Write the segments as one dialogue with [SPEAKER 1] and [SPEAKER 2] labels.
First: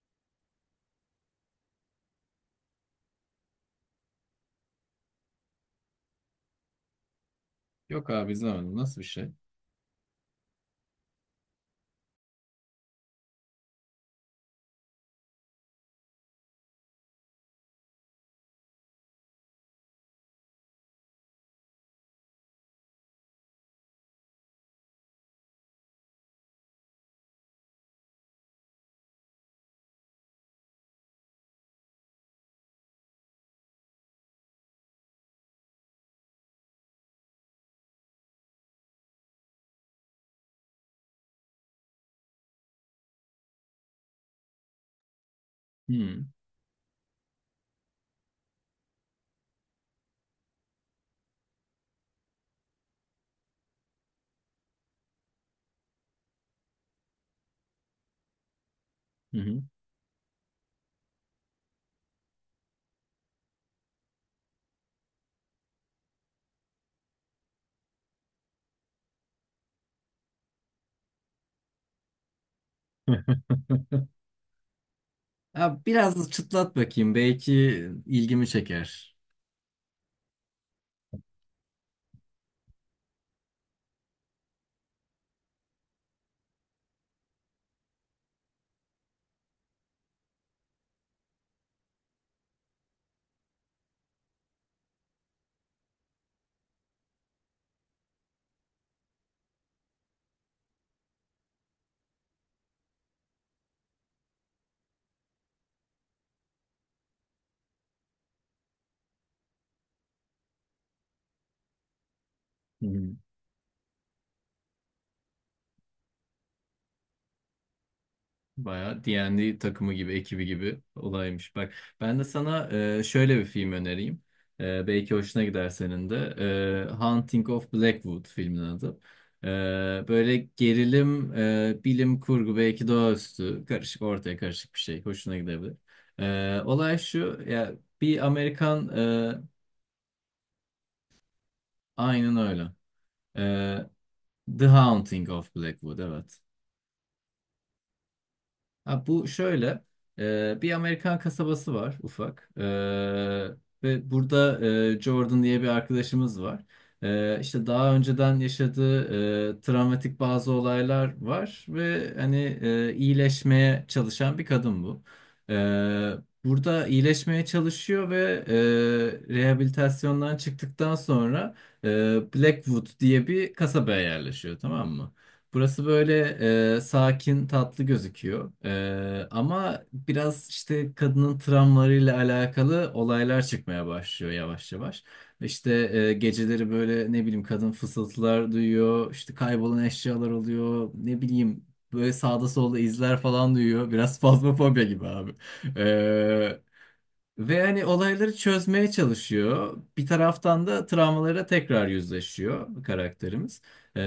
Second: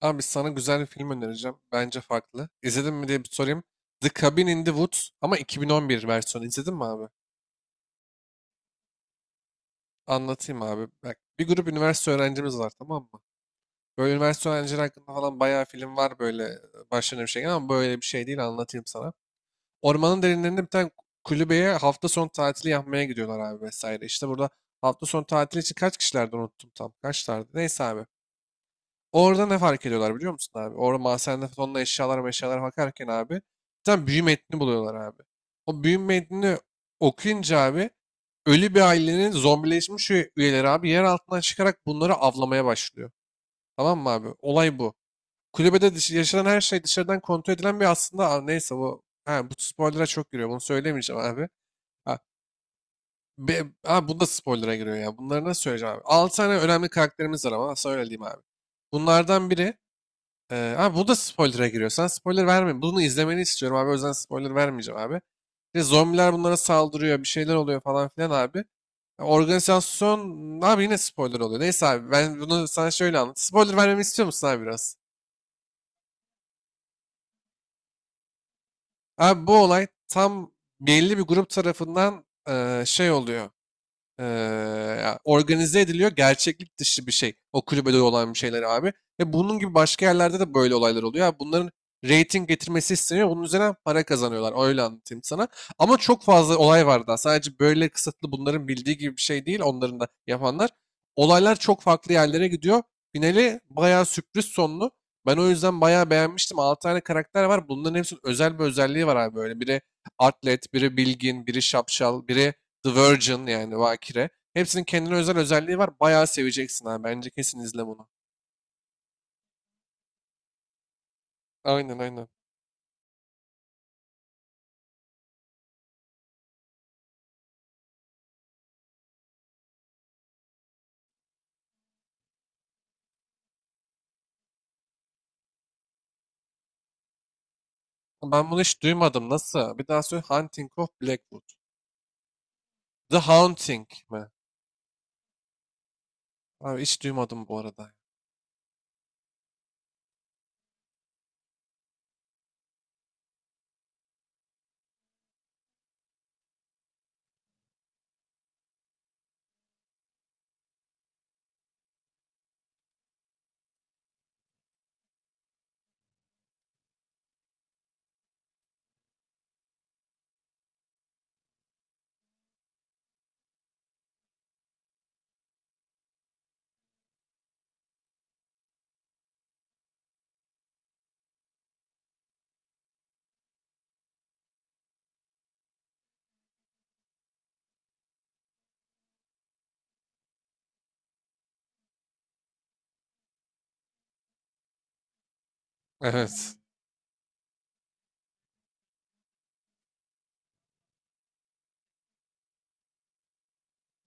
[SPEAKER 1] Abi sana güzel bir film önereceğim. Bence farklı. İzledin mi diye bir sorayım. The Cabin in the Woods ama 2011 versiyonu. İzledin mi abi?
[SPEAKER 2] Yok abi izlemedim. Nasıl bir şey?
[SPEAKER 1] Anlatayım abi. Bak, bir grup üniversite öğrencimiz var, tamam mı? Böyle üniversite öğrencileri hakkında falan bayağı film var böyle, başlarına bir şey gelen, ama böyle bir şey değil, anlatayım sana. Ormanın derinlerinde bir tane kulübeye hafta sonu tatili yapmaya gidiyorlar abi, vesaire. İşte burada hafta sonu tatili için kaç kişilerdi unuttum tam. Kaçlardı? Neyse abi. Orada ne fark ediyorlar biliyor musun abi? Orada mahzende tonla eşyalar eşyalar bakarken abi tam tane büyü metnini buluyorlar abi. O büyü metnini okuyunca abi ölü bir ailenin zombileşmiş üyeleri abi yer altından çıkarak bunları avlamaya başlıyor. Tamam mı abi? Olay bu. Kulübede
[SPEAKER 2] Hmm.
[SPEAKER 1] yaşanan her şey dışarıdan kontrol edilen bir aslında. Neyse, bu bu spoiler'a çok giriyor. Bunu söylemeyeceğim abi. Ha, Bu da spoiler'a giriyor ya. Bunları nasıl söyleyeceğim abi? 6 tane önemli karakterimiz var, ama söyleyeyim abi.
[SPEAKER 2] Hı
[SPEAKER 1] Bunlardan
[SPEAKER 2] hı.
[SPEAKER 1] biri abi, bu da spoiler'a giriyor. Sen spoiler verme. Bunu izlemeni istiyorum abi. O yüzden spoiler vermeyeceğim abi. İşte zombiler bunlara saldırıyor. Bir şeyler oluyor falan filan abi. Ya organizasyon abi, yine spoiler oluyor. Neyse abi, ben bunu sana şöyle anlat. Spoiler vermemi istiyor musun abi biraz?
[SPEAKER 2] Ya biraz çıtlat bakayım. Belki ilgimi çeker.
[SPEAKER 1] Abi bu olay tam belli bir grup tarafından şey oluyor. Eee, Ya organize ediliyor. Gerçeklik dışı bir şey. O kulübede olan bir şeyler abi. Ve bunun gibi başka yerlerde de böyle olaylar oluyor. Yani bunların rating getirmesi isteniyor. Bunun üzerine para kazanıyorlar. Öyle anlatayım sana. Ama çok fazla olay var daha. Sadece böyle kısıtlı, bunların bildiği gibi bir şey değil. Onların da yapanlar. Olaylar çok farklı yerlere gidiyor. Finali bayağı sürpriz sonlu. Ben o yüzden bayağı beğenmiştim. 6 tane karakter var. Bunların hepsinin özel bir özelliği var abi böyle. Biri atlet, biri bilgin, biri şapşal, biri
[SPEAKER 2] Hı
[SPEAKER 1] The
[SPEAKER 2] hı.
[SPEAKER 1] Virgin, yani Bakire. Hepsinin kendine özel özelliği var. Bayağı seveceksin abi. Bence kesin izle bunu.
[SPEAKER 2] Bayağı D&D takımı gibi, ekibi gibi olaymış. Bak
[SPEAKER 1] Aynen,
[SPEAKER 2] ben de
[SPEAKER 1] aynen.
[SPEAKER 2] sana şöyle bir film önereyim. Belki hoşuna gider senin de. Haunting of Blackwood filmin adı. E, Böyle gerilim, bilim kurgu, belki doğaüstü, karışık, ortaya karışık bir şey. Hoşuna gidebilir. Olay şu, ya bir
[SPEAKER 1] Ben bunu hiç
[SPEAKER 2] Amerikan,
[SPEAKER 1] duymadım.
[SPEAKER 2] e,
[SPEAKER 1] Nasıl? Bir daha söyle. Hunting of Blackwood.
[SPEAKER 2] aynen öyle.
[SPEAKER 1] The Haunting
[SPEAKER 2] Ee,
[SPEAKER 1] mi?
[SPEAKER 2] The Haunting of Blackwood evet.
[SPEAKER 1] Abi, hiç duymadım bu arada.
[SPEAKER 2] Ha, bu şöyle bir Amerikan kasabası var ufak. Ve burada Jordan diye bir arkadaşımız var. İşte daha önceden yaşadığı travmatik bazı olaylar var ve hani iyileşmeye çalışan bir kadın bu. Ee, Burada iyileşmeye çalışıyor ve rehabilitasyondan çıktıktan sonra e, Blackwood diye bir kasabaya yerleşiyor, tamam mı? Burası böyle sakin, tatlı gözüküyor. Ama biraz işte kadının travmalarıyla alakalı olaylar çıkmaya başlıyor yavaş yavaş. İşte geceleri böyle ne bileyim kadın fısıltılar duyuyor, işte kaybolan eşyalar oluyor, ne bileyim böyle sağda solda izler falan duyuyor. Biraz fazmafobya gibi abi.
[SPEAKER 1] Evet.
[SPEAKER 2] E, Ve hani olayları çözmeye çalışıyor. Bir taraftan da travmalara tekrar yüzleşiyor karakterimiz. Ee,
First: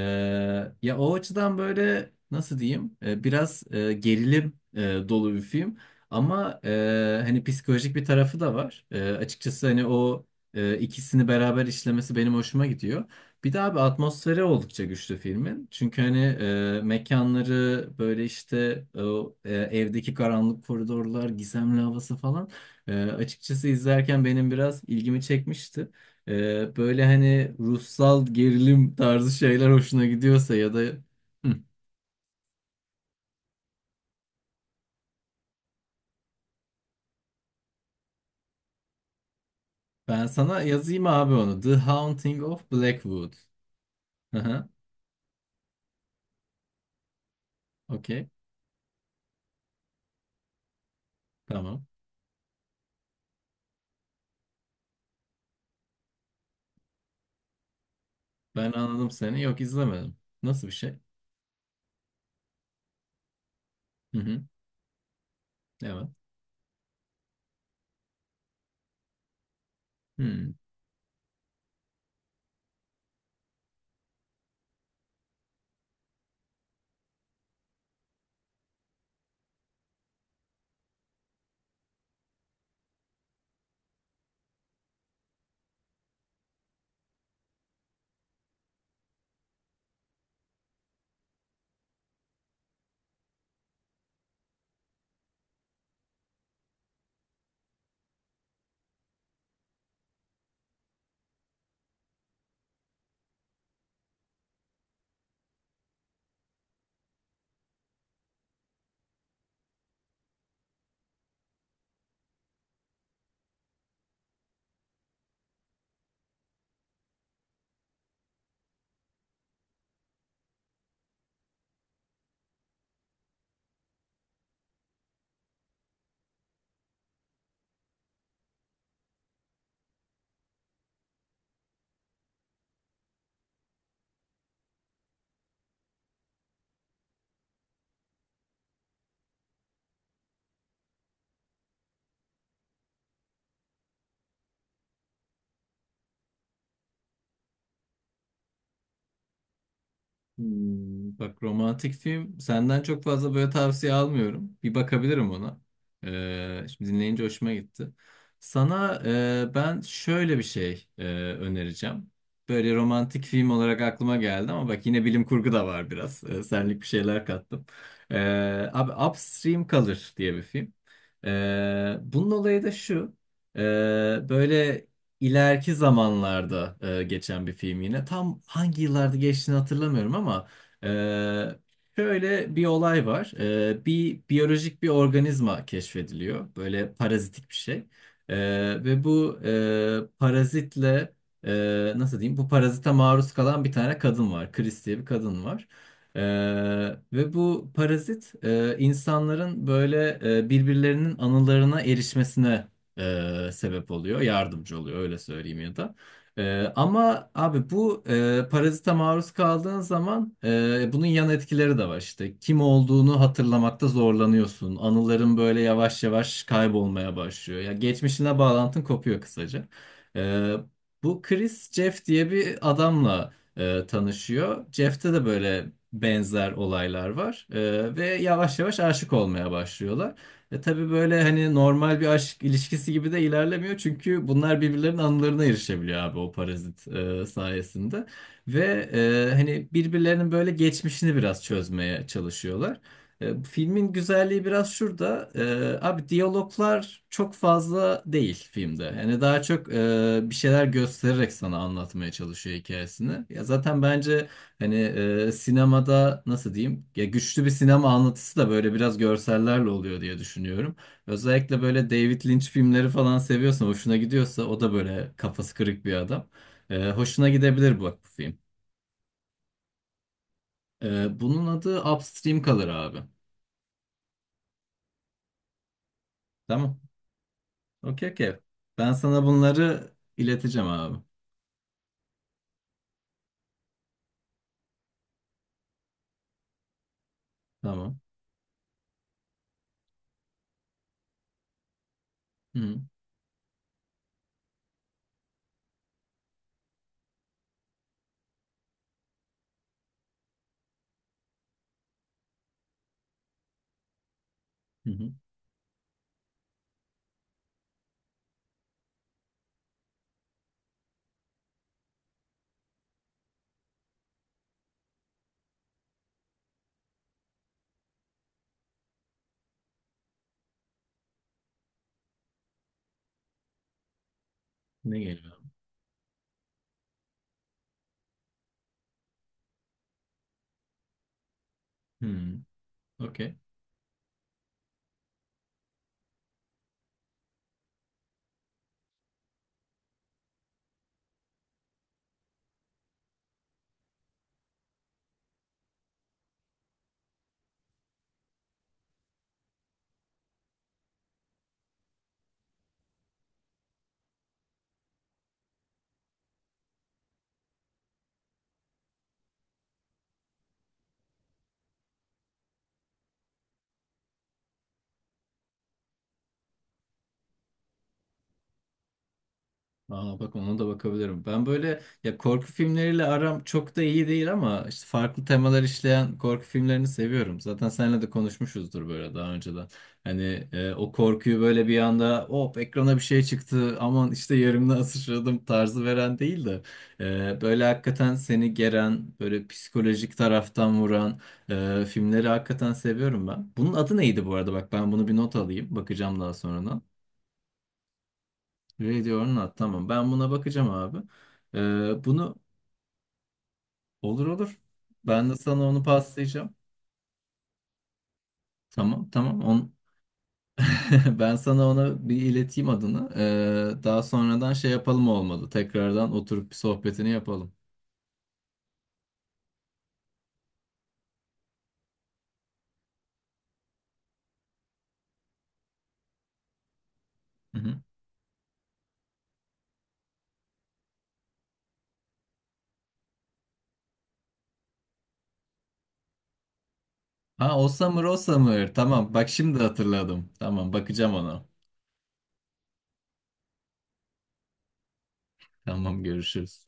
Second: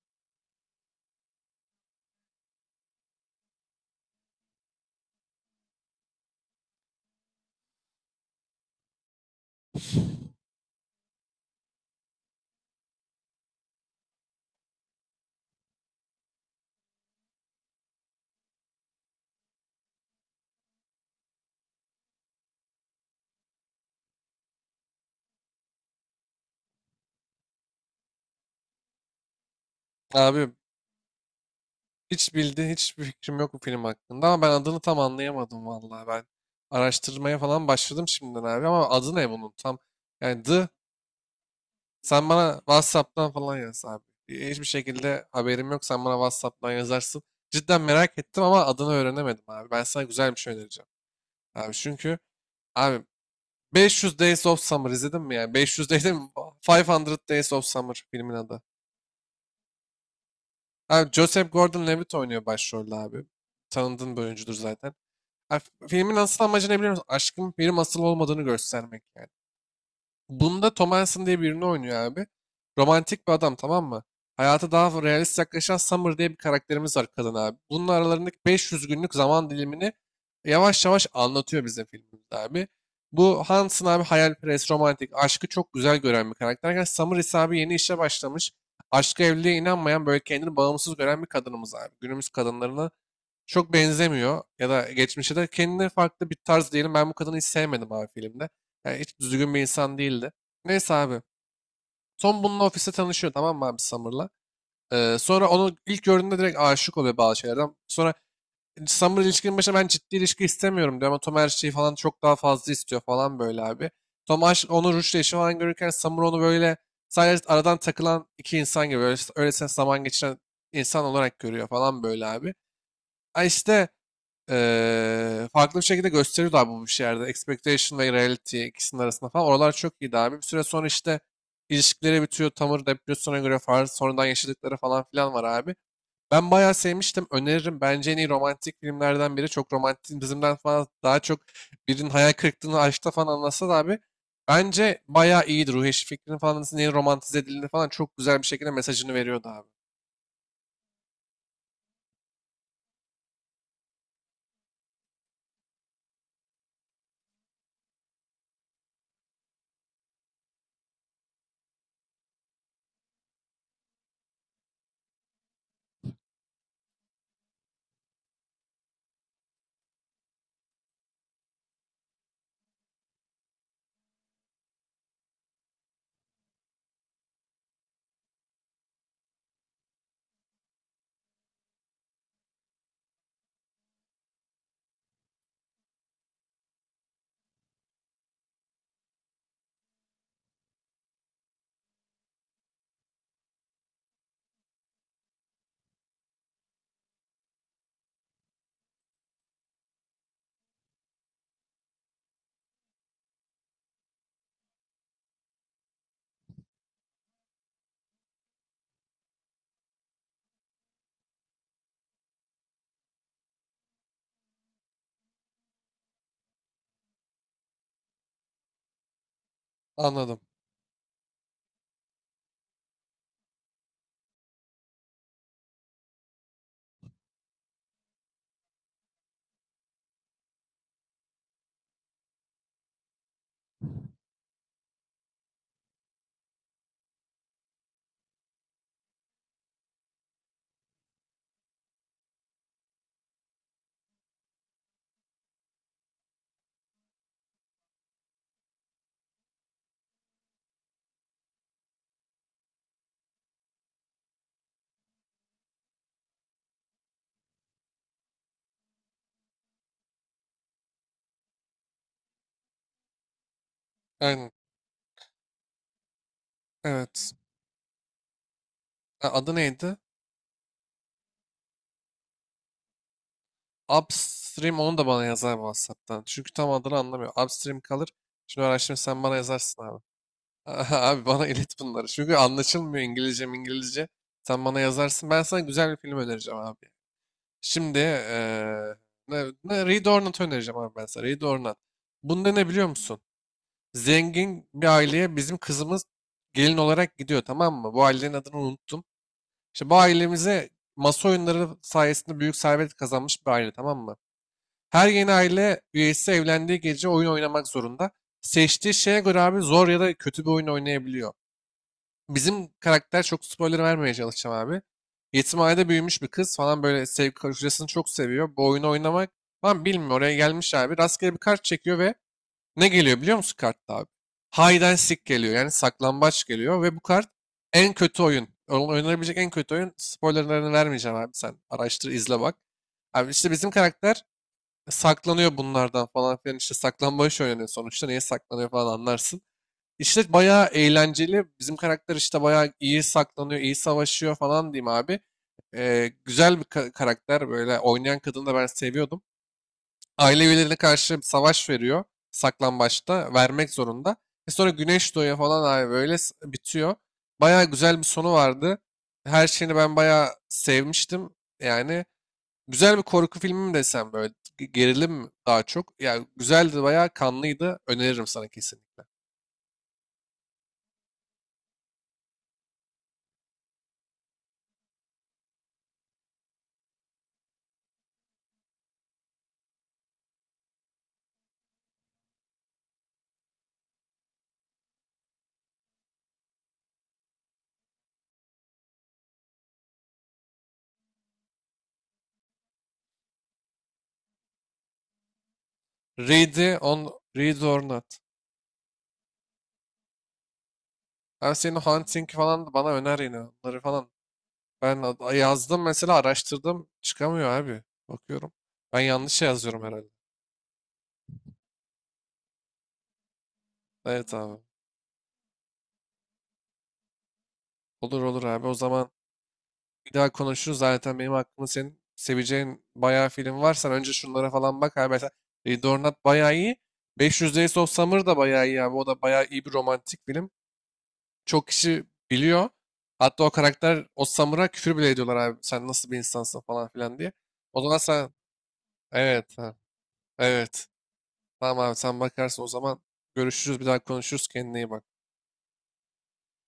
[SPEAKER 2] Ya o açıdan böyle nasıl diyeyim? Biraz gerilim dolu bir film. Ama hani psikolojik bir tarafı da var. Açıkçası hani o ikisini beraber işlemesi benim hoşuma gidiyor. Bir de abi atmosferi oldukça güçlü filmin. Çünkü hani mekanları böyle işte o, evdeki karanlık koridorlar, gizemli havası falan. Açıkçası izlerken benim biraz ilgimi çekmişti. Böyle hani ruhsal gerilim tarzı şeyler hoşuna
[SPEAKER 1] Abi,
[SPEAKER 2] gidiyorsa ya da Hı.
[SPEAKER 1] hiç bildiğin hiçbir fikrim yok bu film hakkında, ama ben adını tam anlayamadım vallahi ben. Araştırmaya falan başladım şimdiden abi, ama adı ne bunun tam?
[SPEAKER 2] Ben
[SPEAKER 1] Yani,
[SPEAKER 2] sana
[SPEAKER 1] The...
[SPEAKER 2] yazayım abi onu. The
[SPEAKER 1] Sen
[SPEAKER 2] Haunting
[SPEAKER 1] bana
[SPEAKER 2] of
[SPEAKER 1] WhatsApp'tan
[SPEAKER 2] Blackwood.
[SPEAKER 1] falan yaz abi.
[SPEAKER 2] Hı
[SPEAKER 1] Hiçbir
[SPEAKER 2] hı.
[SPEAKER 1] şekilde haberim yok. Sen bana WhatsApp'tan yazarsın. Cidden merak
[SPEAKER 2] Okey.
[SPEAKER 1] ettim ama adını öğrenemedim abi. Ben sana güzel bir şey önereceğim. Abi
[SPEAKER 2] Tamam.
[SPEAKER 1] çünkü abi, 500 Days of Summer izledin mi ya? 500 değil de, 500 Days of Summer filmin adı.
[SPEAKER 2] Ben anladım seni. Yok izlemedim. Nasıl bir şey?
[SPEAKER 1] Abi, Joseph Gordon-Levitt oynuyor başrolde abi. Tanıdığın
[SPEAKER 2] Hı
[SPEAKER 1] bir
[SPEAKER 2] hı.
[SPEAKER 1] oyuncudur zaten. Abi,
[SPEAKER 2] Evet.
[SPEAKER 1] filmin asıl amacı ne biliyor musun? Aşkın film asıl olmadığını göstermek yani.
[SPEAKER 2] Hı.
[SPEAKER 1] Bunda Tom Hansen diye birini oynuyor abi. Romantik bir adam, tamam mı? Hayata daha realist yaklaşan Summer diye bir karakterimiz var kadın abi. Bunun aralarındaki 500 günlük zaman dilimini yavaş yavaş anlatıyor bize filmimizde abi. Bu Hansen abi hayalperest, romantik, aşkı çok güzel gören bir karakterken, Summer ise abi yeni işe başlamış. Aşka, evliliğe inanmayan, böyle kendini bağımsız gören bir kadınımız abi. Günümüz kadınlarını çok benzemiyor, ya da geçmişe de kendine farklı bir tarz diyelim. Ben bu kadını hiç sevmedim abi filmde. Yani hiç düzgün bir insan değildi. Neyse abi. Tom bununla ofiste tanışıyor, tamam mı abi, Summer'la? Sonra onu ilk gördüğünde direkt aşık oluyor bazı şeylerden. Sonra Summer ilişkinin başında ben ciddi ilişki istemiyorum diyor, ama Tom her şeyi falan çok daha fazla istiyor falan böyle abi. Tom aşk, onu Rush'la işi falan görürken, Summer onu böyle sadece aradan takılan iki insan gibi, öyle, öylesine zaman geçiren insan olarak görüyor falan böyle abi. Ha işte, farklı bir şekilde gösteriyordu abi bu bir şeylerde. Expectation ve reality, ikisinin arasında falan. Oralar çok iyiydi abi. Bir süre sonra işte ilişkileri bitiyor. Tamır depresyona göre farz sonradan yaşadıkları falan filan var abi. Ben bayağı sevmiştim. Öneririm. Bence en iyi romantik filmlerden biri. Çok romantik bizimden falan, daha çok birinin hayal kırıklığını aşkta falan anlatsa da abi. Bence bayağı iyiydi. Ruhi Eşref Fikri'nin falan nasıl neyin romantize edildiğini falan çok güzel bir şekilde mesajını veriyordu abi.
[SPEAKER 2] Bak romantik film senden çok fazla böyle tavsiye almıyorum. Bir bakabilirim ona. Şimdi dinleyince hoşuma gitti. Sana ben şöyle bir şey önereceğim. Böyle romantik film olarak aklıma geldi ama bak yine bilim kurgu da var biraz. Senlik bir şeyler kattım. Abi Upstream Color diye bir film. Bunun olayı da şu. Ee, Böyle ileriki zamanlarda geçen bir film yine. Tam hangi yıllarda geçtiğini hatırlamıyorum ama e, şöyle bir olay var. Bir biyolojik bir organizma keşfediliyor. Böyle parazitik bir şey. E, Ve bu parazitle nasıl diyeyim? Bu parazite maruz kalan bir tane kadın var. Chris diye bir kadın var. E, Ve bu parazit insanların böyle birbirlerinin anılarına erişmesine sebep oluyor, yardımcı oluyor öyle söyleyeyim ya da. Ama abi bu parazite maruz kaldığın zaman bunun yan etkileri de var işte. Kim olduğunu hatırlamakta zorlanıyorsun. Anıların böyle yavaş yavaş kaybolmaya başlıyor. Ya geçmişine bağlantın kopuyor kısaca.
[SPEAKER 1] Anladım.
[SPEAKER 2] E, Bu Chris Jeff diye bir adamla tanışıyor. Jeff'te de böyle benzer olaylar var. Ve yavaş yavaş aşık olmaya başlıyorlar. Tabii böyle hani normal bir aşk ilişkisi gibi de ilerlemiyor. Çünkü bunlar birbirlerinin anılarına erişebiliyor abi o parazit sayesinde. Ve hani birbirlerinin böyle geçmişini biraz çözmeye çalışıyorlar. Filmin güzelliği biraz şurada. Abi diyaloglar çok fazla değil filmde. Yani daha çok bir şeyler göstererek sana anlatmaya çalışıyor hikayesini. Ya zaten bence hani sinemada nasıl diyeyim? Ya güçlü bir sinema anlatısı da böyle biraz görsellerle oluyor diye düşünüyorum. Özellikle böyle David Lynch filmleri falan seviyorsan, hoşuna gidiyorsa
[SPEAKER 1] Aynen.
[SPEAKER 2] o da böyle kafası kırık bir adam. Hoşuna
[SPEAKER 1] Evet.
[SPEAKER 2] gidebilir bak bu film.
[SPEAKER 1] Ha, adı neydi?
[SPEAKER 2] Bunun adı Upstream kalır abi.
[SPEAKER 1] Upstream, onu da bana yazar WhatsApp'tan. Çünkü tam
[SPEAKER 2] Tamam.
[SPEAKER 1] adını anlamıyor. Upstream kalır.
[SPEAKER 2] Okey okey.
[SPEAKER 1] Şimdi
[SPEAKER 2] Ben
[SPEAKER 1] araştırma, sen
[SPEAKER 2] sana
[SPEAKER 1] bana yazarsın
[SPEAKER 2] bunları
[SPEAKER 1] abi.
[SPEAKER 2] ileteceğim abi.
[SPEAKER 1] Abi bana ilet bunları. Çünkü anlaşılmıyor, İngilizce İngilizce. Sen bana yazarsın. Ben sana güzel bir film önereceğim abi. Şimdi
[SPEAKER 2] Tamam.
[SPEAKER 1] Reed Ornat'ı önereceğim abi ben sana. Reed Ornat. Bunda
[SPEAKER 2] Hı
[SPEAKER 1] ne
[SPEAKER 2] hı.
[SPEAKER 1] biliyor musun? Zengin bir aileye bizim kızımız gelin olarak gidiyor, tamam mı? Bu ailenin adını unuttum. İşte bu ailemize, masa oyunları sayesinde büyük servet kazanmış bir aile, tamam mı? Her
[SPEAKER 2] Hı.
[SPEAKER 1] yeni aile üyesi evlendiği gece oyun oynamak zorunda. Seçtiği şeye göre abi zor ya da kötü bir oyun oynayabiliyor. Bizim karakter, çok spoiler vermeye çalışacağım abi. Yetimhanede büyümüş bir kız falan böyle, sevgi, kocasını çok seviyor. Bu oyunu oynamak falan bilmiyor. Oraya gelmiş abi. Rastgele bir kart çekiyor ve ne geliyor biliyor musun kartta abi? Hide and
[SPEAKER 2] Ne
[SPEAKER 1] seek
[SPEAKER 2] geliyor?
[SPEAKER 1] geliyor. Yani saklambaç geliyor, ve bu kart en kötü oyun. Oynanabilecek en kötü oyun. Spoilerlarını vermeyeceğim abi, sen araştır
[SPEAKER 2] Hı.
[SPEAKER 1] izle bak. Abi
[SPEAKER 2] Okey.
[SPEAKER 1] işte bizim karakter saklanıyor bunlardan falan filan, işte saklambaç oynanıyor sonuçta, niye saklanıyor falan anlarsın. İşte bayağı eğlenceli, bizim karakter işte bayağı iyi saklanıyor, iyi savaşıyor falan diyeyim abi. Güzel bir karakter, böyle oynayan kadını da ben seviyordum. Aile üyelerine karşı savaş veriyor, saklambaçta vermek zorunda. E sonra güneş doğuyor falan abi, böyle bitiyor. Bayağı güzel bir sonu vardı. Her şeyini ben bayağı sevmiştim yani. Güzel bir korku filmi mi desem, böyle gerilim mi daha çok. Yani güzeldi, bayağı kanlıydı. Öneririm sana kesinlikle.
[SPEAKER 2] Aa, bak ona da bakabilirim. Ben böyle ya korku filmleriyle aram çok da iyi değil ama işte farklı temalar işleyen korku filmlerini seviyorum. Zaten seninle de konuşmuşuzdur böyle daha önceden. Hani o korkuyu böyle bir anda hop ekrana bir şey çıktı aman işte yerimden sıçradım tarzı veren değil de böyle hakikaten seni geren böyle psikolojik taraftan vuran filmleri hakikaten seviyorum ben. Bunun adı neydi bu arada? Bak ben bunu bir not alayım bakacağım daha
[SPEAKER 1] Ready
[SPEAKER 2] sonradan.
[SPEAKER 1] on Read or Not.
[SPEAKER 2] Radio or Not. Tamam. Ben buna bakacağım abi.
[SPEAKER 1] Ben senin o Hunting
[SPEAKER 2] Bunu
[SPEAKER 1] falan da bana öner, yine onları falan.
[SPEAKER 2] olur olur.
[SPEAKER 1] Ben
[SPEAKER 2] Ben de sana
[SPEAKER 1] yazdım
[SPEAKER 2] onu
[SPEAKER 1] mesela,
[SPEAKER 2] paslayacağım.
[SPEAKER 1] araştırdım çıkamıyor abi. Bakıyorum. Ben
[SPEAKER 2] Tamam
[SPEAKER 1] yanlış
[SPEAKER 2] tamam. On...
[SPEAKER 1] yazıyorum herhalde.
[SPEAKER 2] Ben sana ona bir ileteyim adını. Daha
[SPEAKER 1] Evet
[SPEAKER 2] sonradan
[SPEAKER 1] abi.
[SPEAKER 2] şey yapalım olmadı. Tekrardan oturup bir sohbetini yapalım.
[SPEAKER 1] Olur olur abi, o zaman bir daha konuşuruz. Zaten benim aklımda senin seveceğin bayağı film var. Sen önce şunlara falan bak abi. Mesela Ready or, bayağı iyi. 500
[SPEAKER 2] Hı
[SPEAKER 1] Days
[SPEAKER 2] hı.
[SPEAKER 1] of Summer da bayağı iyi abi. O da bayağı iyi bir romantik film. Çok kişi biliyor. Hatta o karakter, o Summer'a küfür bile ediyorlar abi. Sen nasıl bir insansın falan filan diye.
[SPEAKER 2] Ha, o
[SPEAKER 1] O zaman sen,
[SPEAKER 2] Summer. Tamam bak şimdi
[SPEAKER 1] evet, ha,
[SPEAKER 2] hatırladım. Tamam
[SPEAKER 1] evet.
[SPEAKER 2] bakacağım ona.
[SPEAKER 1] Tamam abi, sen bakarsın o zaman. Görüşürüz, bir daha konuşuruz, kendine iyi bak.
[SPEAKER 2] Tamam görüşürüz.